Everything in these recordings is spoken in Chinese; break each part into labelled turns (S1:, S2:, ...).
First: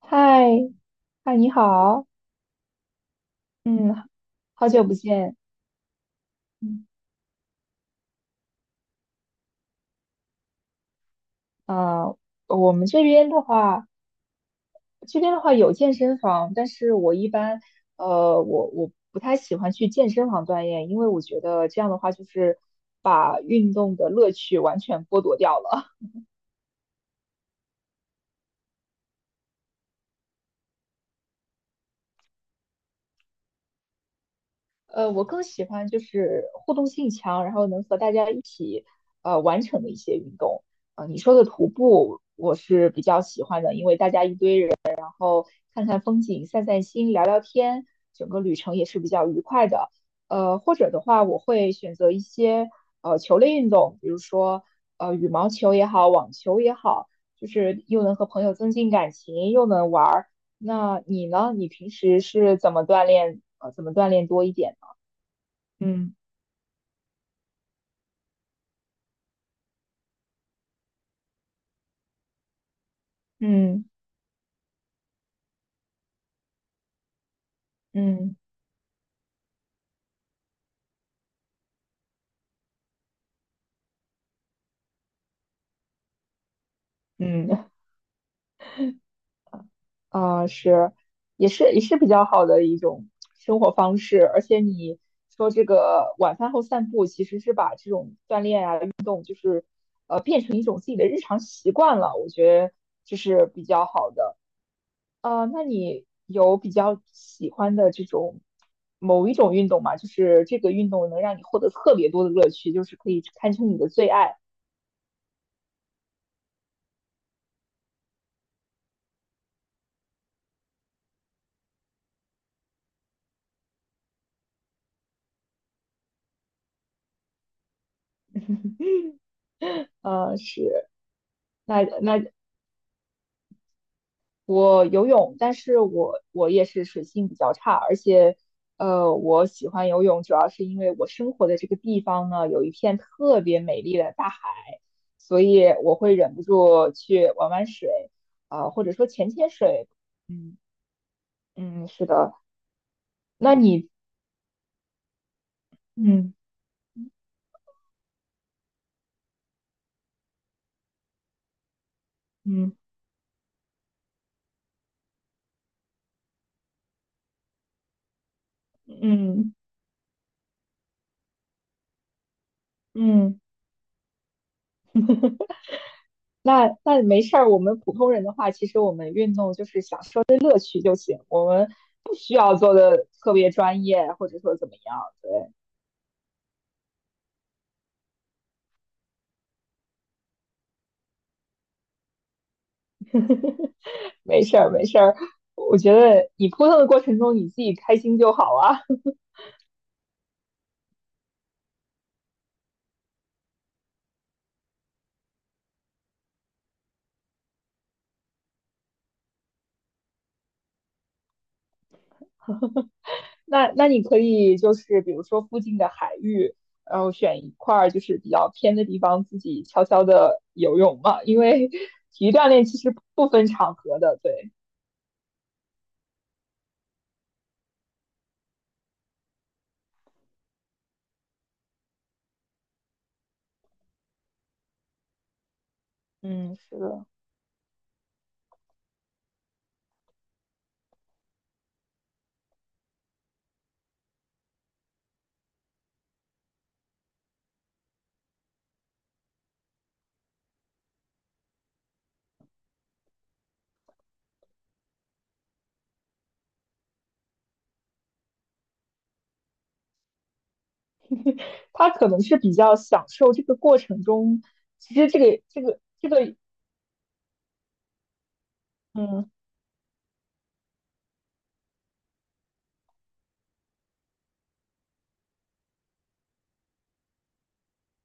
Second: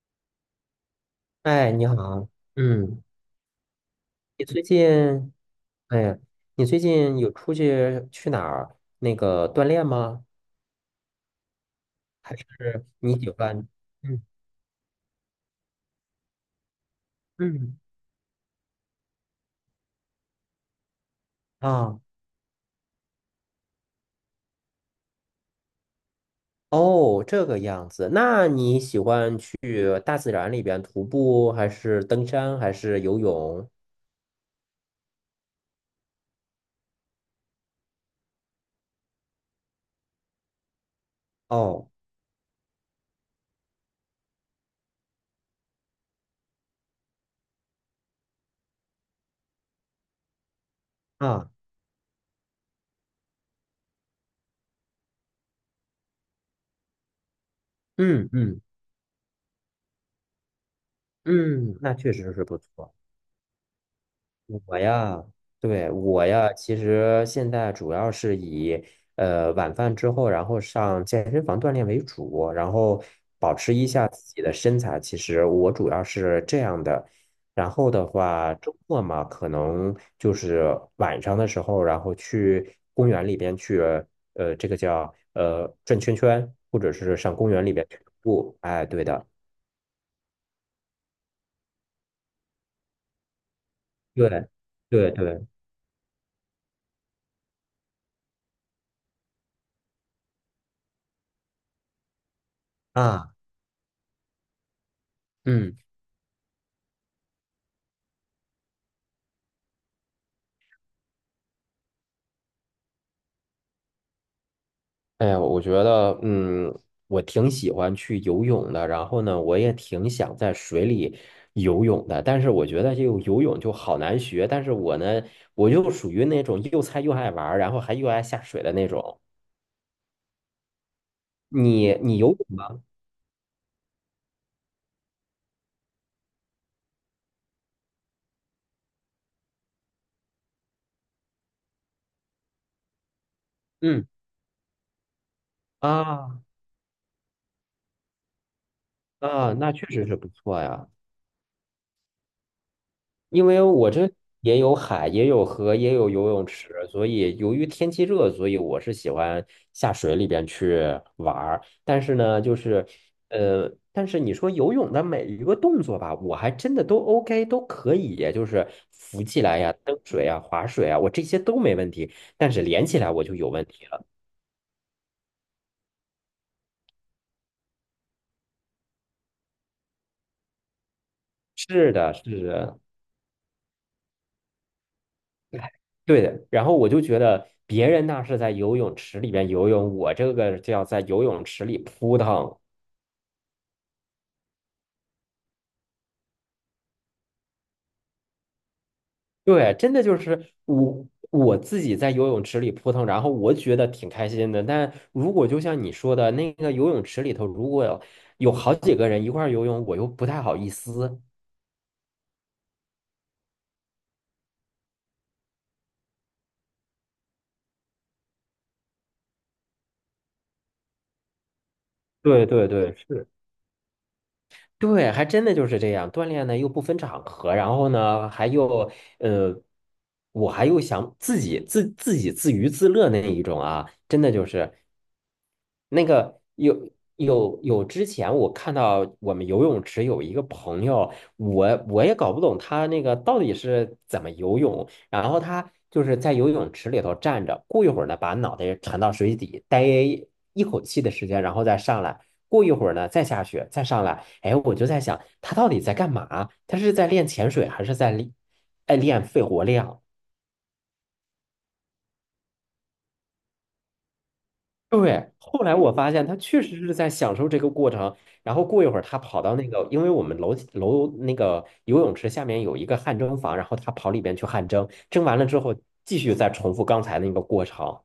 S1: 嗨，嗨，你
S2: 哎，你
S1: 好，
S2: 好，嗯，
S1: 嗯，
S2: 你最
S1: 好久不
S2: 近，
S1: 见。
S2: 哎呀，你最
S1: 嗯，
S2: 近有出去去哪儿那个锻炼吗？
S1: 呃，
S2: 还
S1: 我
S2: 是
S1: 们这
S2: 你
S1: 边
S2: 喜
S1: 的
S2: 欢？
S1: 话，
S2: 嗯
S1: 有健身房，但是我一般，
S2: 嗯，
S1: 我不太喜欢去健身房锻炼，因为我觉得这样的
S2: 啊，
S1: 话就是把运动的乐趣完全剥夺掉了。
S2: 哦，这个样子。那你喜欢去大自然里边徒步，还是登山，还是游泳？
S1: 我更喜欢就是互动性强，然后能和大家一起完成的一些运动。你说的徒
S2: 哦，
S1: 步我是比较喜欢的，因为大家一堆人，然后看看风景、散散心、聊聊天，整个旅程也是比较愉快的。或者的话，我
S2: 啊，
S1: 会选择一些球类运动，比如说羽毛球也好，网球也好，就是又能和
S2: 嗯
S1: 朋友
S2: 嗯
S1: 增进感情，又能玩儿。那你呢？你
S2: 嗯，
S1: 平
S2: 那确
S1: 时
S2: 实是
S1: 是
S2: 不
S1: 怎么
S2: 错。
S1: 锻炼？怎么锻炼多一点
S2: 我
S1: 呢？
S2: 呀，对，
S1: 嗯
S2: 我呀，其实现在主要是以晚饭之后，然后上健身房锻炼为主，然后保持
S1: 嗯
S2: 一下自己的身材。其实我主要是这样的。然后的
S1: 嗯
S2: 话，周末嘛，可能就是晚上的时候，然后去公园里边去，这个叫转圈圈，或者是上
S1: 嗯。
S2: 公园里边去徒步。哎，对的，
S1: 啊，是，也是比较好的一种生活方式。
S2: 对，
S1: 而且你
S2: 对对，
S1: 说这个晚饭后散步，其实是把这种锻炼啊，变成一种自己的日常习惯了，我觉得这
S2: 啊，
S1: 是比较好的。那
S2: 嗯。
S1: 你有比较喜欢的这种某一种运动吗？就是这个运动能让你获得特别多的乐趣，就是可以堪称你的最爱。
S2: 哎呀，我觉得，嗯，我挺喜欢去游泳的，然后呢，我也挺想在水里游泳的，但是我觉得这个游泳就好难学，但是我呢，我就属于那种又菜又爱玩儿，然后还又爱下水的那种。
S1: 是。那
S2: 你
S1: 那
S2: 你游泳吗？
S1: 我游泳，但是我也是水性比较差，而且，我喜欢游泳主要是因为我生活的这个地方呢有一片特别美丽
S2: 嗯，
S1: 的大海，所以我会忍
S2: 啊，
S1: 不住去玩玩水，啊、或者说潜潜
S2: 啊，那确
S1: 水。
S2: 实是不
S1: 嗯。
S2: 错呀。
S1: 嗯，是的。
S2: 因
S1: 那
S2: 为
S1: 你，
S2: 我这也有海，也有河，也有游
S1: 嗯
S2: 泳池，所以由于天气热，所以我是喜欢下水里边去玩儿。但是呢，就
S1: 嗯
S2: 是但是你说游泳的每一个动作吧，我还真的都 OK，都可以，就是浮起
S1: 嗯
S2: 来呀、蹬水呀、划水啊，我这些都没问题。但是连起来我就
S1: 嗯，
S2: 有问题了。
S1: 那没事儿。我们普通人的话，其实我们运动就是享受乐趣就行，我们
S2: 是的，
S1: 不需
S2: 是
S1: 要做
S2: 的。
S1: 的特别专业，或者说怎么样。对。
S2: 哎，对的，然后我就觉得别人那是在游泳池里边游泳，我这个就要在游泳池里扑腾。
S1: 没事儿，没事儿。我觉得你扑腾的过程中，你自己开心就好啊。
S2: 对，真的就是我自己在游泳池里扑腾，然后我觉得挺开心的。但如果就像你说的那个游泳池里头，如果有好几个人一块儿游泳，我又不太好意思。
S1: 那你可以就是比如说附近的海域，然后选一块儿就是比较偏的地方，自己悄悄的游泳嘛。因为 体育
S2: 对
S1: 锻炼
S2: 对
S1: 其实
S2: 对，是。
S1: 不分场合的，对，
S2: 对，还真的就是这样，锻炼呢又不分场合，然后呢还又呃，我还又想自己自娱自乐那一种啊，真的就是。那个
S1: 嗯，
S2: 有
S1: 是的。
S2: 有有，之前我看到我们游泳池有一个朋友，我也搞不懂他那个到底是怎么游泳，然后他就是在游泳池里头站着，过一会儿呢，把脑袋沉到水底，待一口气的时间，然后再上来，过一会儿呢，再下去，再上来。哎，我就在想，他到底在干嘛？他是在练潜水，还是在练，哎，练肺活量？
S1: 他可能是比较享受这个过程中，其实这
S2: 对，
S1: 个这
S2: 后来
S1: 个
S2: 我
S1: 这
S2: 发现
S1: 个，
S2: 他确实是在享受这个过程，然后过一会儿他
S1: 嗯，
S2: 跑到那个，因为我们楼那个游泳池下面有一个汗蒸房，然后他跑里边去汗蒸，蒸完了之后继续再重复刚才那个过程。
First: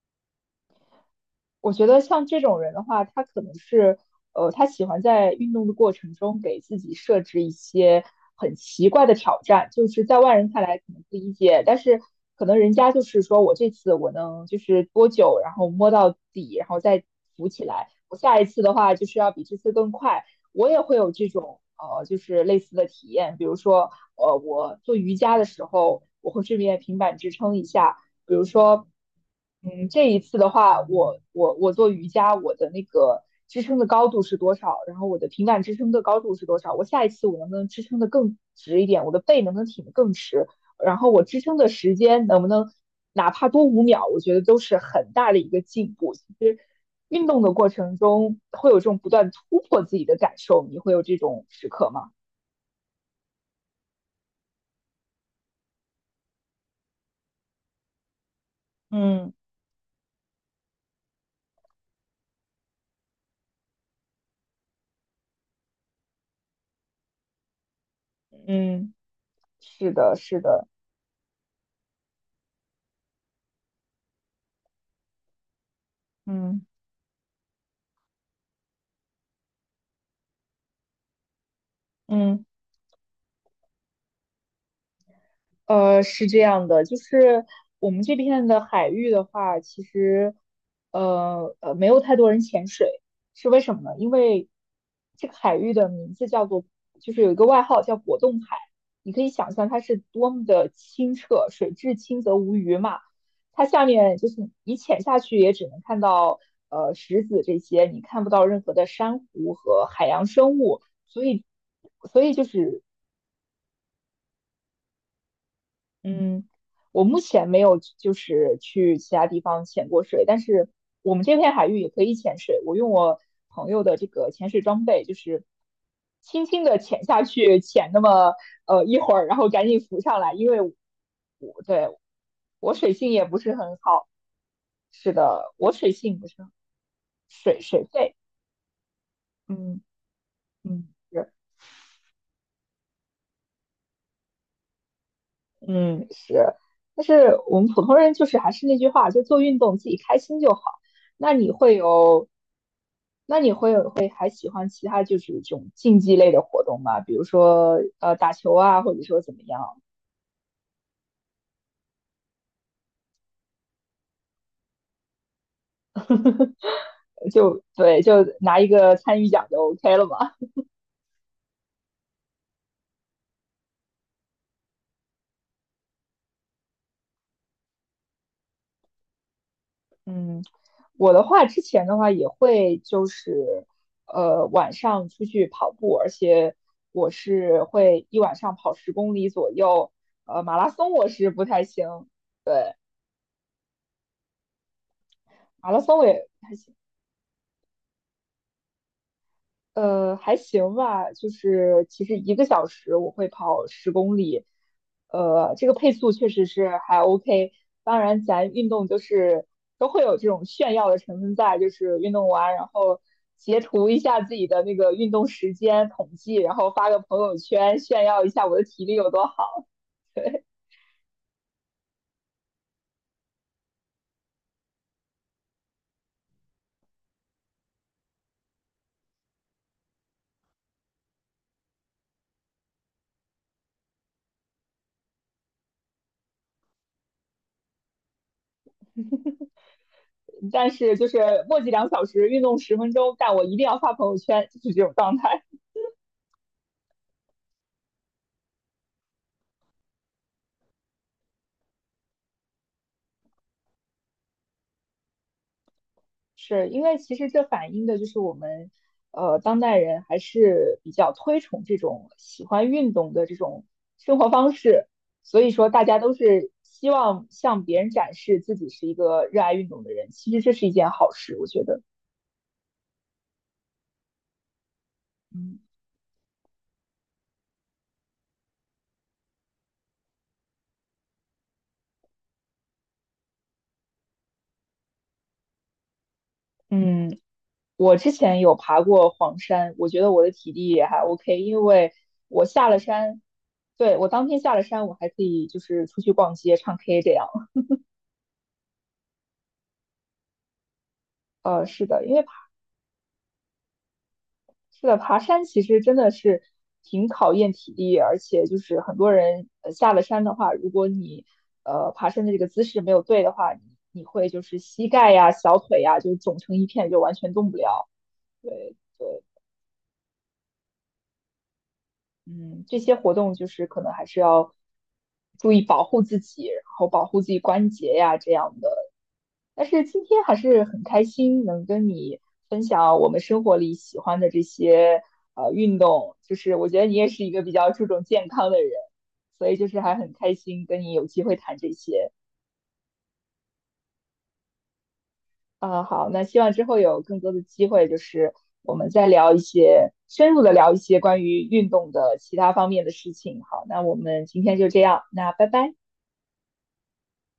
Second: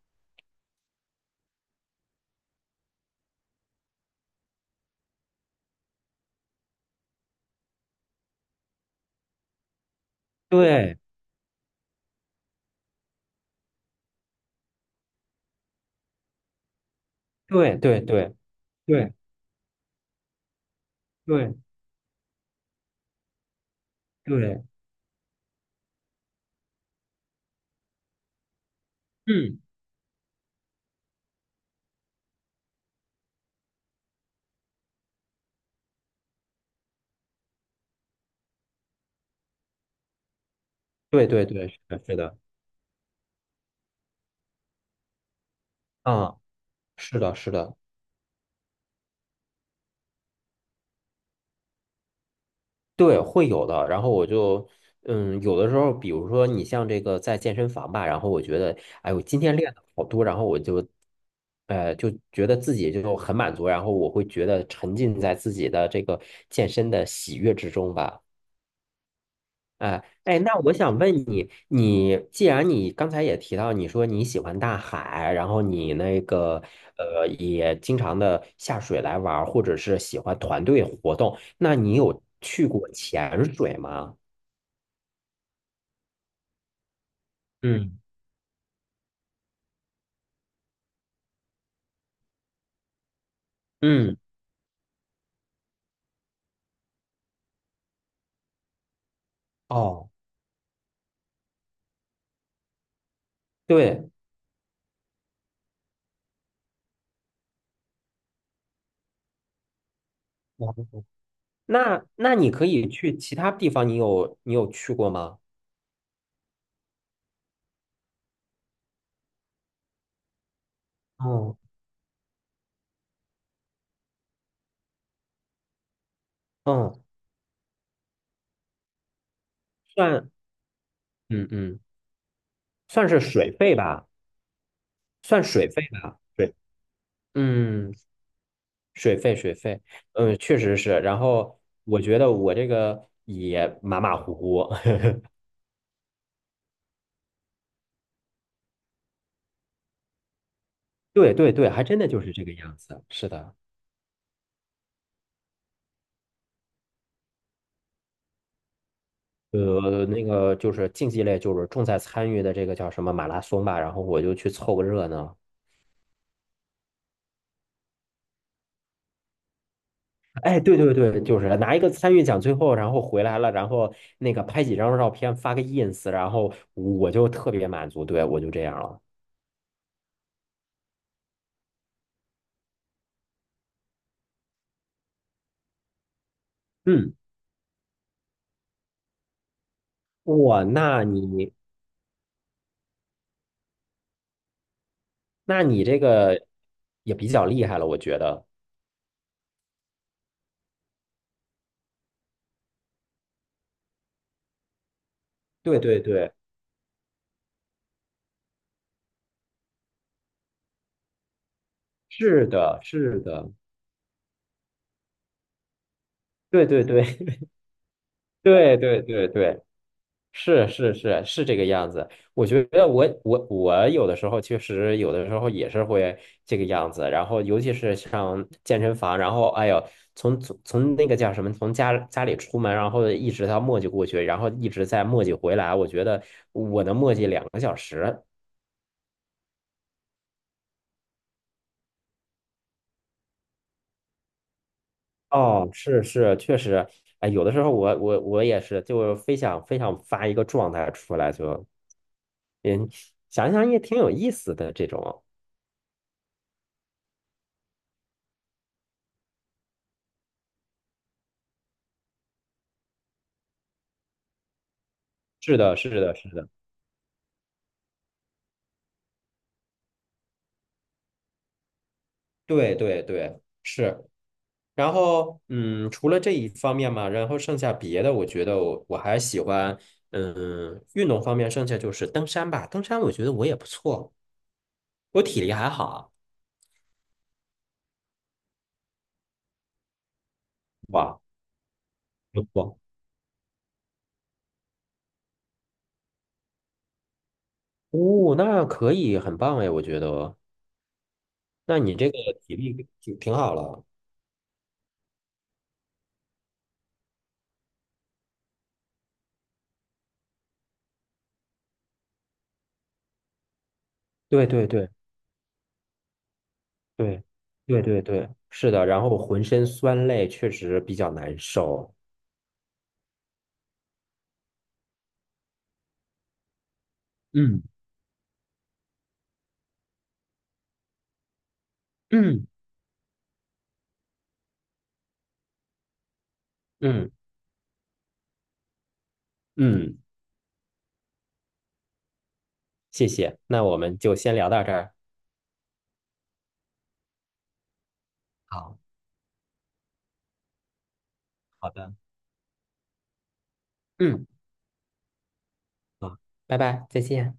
S1: 我觉得像这种人的话，他可能是，他喜欢在运动的过程中给自己设置一些很奇怪的挑战，就是在外人看来可
S2: 对，
S1: 能不理解，但是可能人家就是说我这次我能就是多久，然后摸到底，然后再浮起
S2: 对，
S1: 来，
S2: 对，
S1: 我
S2: 对，
S1: 下一次的话就
S2: 对，
S1: 是要比这次更快。我也会有这
S2: 对，
S1: 种就是类似的体验，比如说，
S2: 对，
S1: 我做瑜伽的时候，我会顺便平板支撑一下。比如说，
S2: 嗯，
S1: 嗯，这一次的话，我做瑜伽，我的那个支撑的高度是多少？然后我的平板支撑的高度是多少？我下一次我能不能支撑的更直一点？我的背能不能挺得更直？然后我
S2: 对，
S1: 支
S2: 对，
S1: 撑的
S2: 对，是
S1: 时
S2: 的，是
S1: 间
S2: 的，
S1: 能不能哪怕多5秒？我觉得都是很大的一个进步。其
S2: 啊，
S1: 实
S2: 是
S1: 运
S2: 的，
S1: 动的
S2: 是
S1: 过
S2: 的。
S1: 程中会有这种不断突破自己的感受，你会有这种时刻吗？
S2: 对，会有的。然后我就，嗯，有的时候，比如说你像这个在健身房吧，然后我觉得，哎呦，
S1: 嗯
S2: 今天练的好多，然后我就，就觉得自己就很满足，然后我会觉得沉浸在自己的这个健身的喜悦之中吧。
S1: 嗯，是
S2: 哎
S1: 的，是
S2: 哎，那
S1: 的，
S2: 我想问你，你既然你刚才也提到，你说你喜欢大海，然后你那
S1: 嗯
S2: 个也经常的下水来玩儿，或者是喜欢团队活动，那你有
S1: 嗯。
S2: 去过潜水吗？
S1: 是这样的，就是我
S2: 嗯，
S1: 们这片的海域的话，其实，没有太多人潜水，是为什么呢？因
S2: 嗯，
S1: 为这个海域的名字叫做，就是有一个外号叫果冻海，你可以想象它是
S2: 哦，
S1: 多么的清澈，水至清则无鱼嘛。它下
S2: 对，
S1: 面就是你潜下去也只能看到石子这些，你看不到任何的珊瑚和海洋生
S2: 我
S1: 物，所以
S2: 那
S1: 所以
S2: 那
S1: 就
S2: 你可
S1: 是
S2: 以去其他地方，你有去过吗？
S1: 嗯，我目前没有就是去其他地方潜过水，但是我们这片
S2: 哦，
S1: 海域也可以潜水。我用我朋友的这个潜水装备，就是轻轻的
S2: 嗯，
S1: 潜下去，潜那么一会儿，然后赶紧浮上
S2: 算，
S1: 来，因为
S2: 嗯
S1: 我
S2: 嗯，
S1: 对我水
S2: 算
S1: 性
S2: 是
S1: 也不
S2: 水
S1: 是
S2: 费
S1: 很
S2: 吧，
S1: 好。是
S2: 算
S1: 的，
S2: 水
S1: 我
S2: 费
S1: 水
S2: 吧。
S1: 性不是很
S2: 对，
S1: 水水
S2: 嗯，
S1: 肺。
S2: 水费水
S1: 嗯。
S2: 费，嗯，确实
S1: 嗯，
S2: 是。然
S1: 是。
S2: 后我觉得我这个也马马虎虎，
S1: 嗯，是，但是我们普通人就是还是那句话，就做运动自己开心就好。那
S2: 对
S1: 你
S2: 对对，
S1: 会
S2: 还真的就
S1: 有，
S2: 是这个样子。是
S1: 那你
S2: 的，
S1: 会有会还喜欢其他就是这种竞技类的活动吗？比如说打球啊，或者说怎么样？
S2: 那个就是竞技类，就是重在参与的这个叫什么马拉松吧，然后我就去凑个热闹。
S1: 就对，就拿一个参与奖就 OK 了嘛。
S2: 哎，对对对，就是拿一个参与奖，最后然后回来了，然后那个拍几张照片发个 ins，然后我就特别满足，对，我就这样了。
S1: 嗯，我的话之前的话也会就是晚上出去跑步，而且我
S2: 嗯，
S1: 是会一晚上跑十公里左右。马
S2: 哇，
S1: 拉松我是不太行，
S2: 那
S1: 马拉
S2: 你
S1: 松
S2: 这
S1: 我也
S2: 个
S1: 还行，
S2: 也比较厉害了，我觉得。
S1: 还行吧。就是其实1个小时我会跑十公里，这个
S2: 对
S1: 配
S2: 对
S1: 速确
S2: 对，
S1: 实是还 OK。当然，咱运动就是都会有这种炫耀的成分在，就是运动
S2: 是
S1: 完然
S2: 的，
S1: 后
S2: 是的，
S1: 截图一下自己的那个运动时间统计，然
S2: 对
S1: 后
S2: 对
S1: 发个
S2: 对
S1: 朋友圈炫耀一 下我的
S2: 对
S1: 体力
S2: 对
S1: 有多
S2: 对对。
S1: 好。
S2: 是是是是这个样子，我觉得我有的时候确实有的时候也是会这个样子，然后尤其是像健身房，然后哎呦，从那个叫什么，从家里出门，然后一直到磨叽过去，然后一直在磨叽回来，我觉得我能磨叽2个小时。
S1: 但是就是墨迹2小时，运动10分钟，但我一定要发朋友圈，就是这种状态。
S2: 哦，是是，确实，哎，有的时候我也是，就非想非想发一个状态出来就，嗯，想想也挺有意思的这种。
S1: 是因为其实这反映的就是我们，当代人还是比较推崇这种喜欢运动的这种生活方式，所以
S2: 是
S1: 说
S2: 的，
S1: 大
S2: 是
S1: 家都
S2: 的，是的。
S1: 是希望向别人展示自己是一个热爱运动的人。其实这是一件好事，我觉得。
S2: 对对对，是。然后，
S1: 嗯
S2: 嗯，除了这一方面嘛，然后剩下别的，我觉得我还喜欢，嗯，运动方面，剩下就是登山吧。登山我觉得我也不错，我体力还好。
S1: 嗯，我之前有爬过黄山，我觉得我的体力也还
S2: 哇，
S1: OK，因为
S2: 不
S1: 我下了
S2: 错。
S1: 山，对，我当天下了山，我还可以就是出去逛街、唱 K 这样。
S2: 哦，那可以，很棒哎，我觉得。那
S1: 是
S2: 你
S1: 的，
S2: 这
S1: 因
S2: 个
S1: 为。
S2: 体力挺好了。
S1: 是的，爬山其实真的是挺考验体力，而且就是很多人下了山的话，如果你爬山的这个姿势没有对的话，你会就
S2: 对
S1: 是
S2: 对
S1: 膝
S2: 对
S1: 盖呀、小腿呀就肿成一片，就完
S2: 对
S1: 全动不
S2: 对
S1: 了。
S2: 对对，是
S1: 对
S2: 的。然
S1: 对，
S2: 后浑身酸累，确实比较难受。
S1: 嗯，这些活动就是可能还是要注意保护自己，然后保护自己
S2: 嗯
S1: 关节呀这样的。但是今天还是很开心能跟你
S2: 嗯
S1: 分享我们生活里喜欢的这些运动，就是我觉得你也
S2: 嗯
S1: 是一个比较注重健康的人，所以就是还
S2: 嗯，
S1: 很开心跟你有机会谈这些。
S2: 谢谢。那我们就先聊到这儿。
S1: 啊、好，那希望之后有更多的机会，就是我
S2: 好，
S1: 们再聊一些深入的聊一些关于运
S2: 好
S1: 动
S2: 的，
S1: 的其他方面的事情。好，那我们
S2: 嗯，
S1: 今天就这样，那拜拜。
S2: 好拜拜，再见。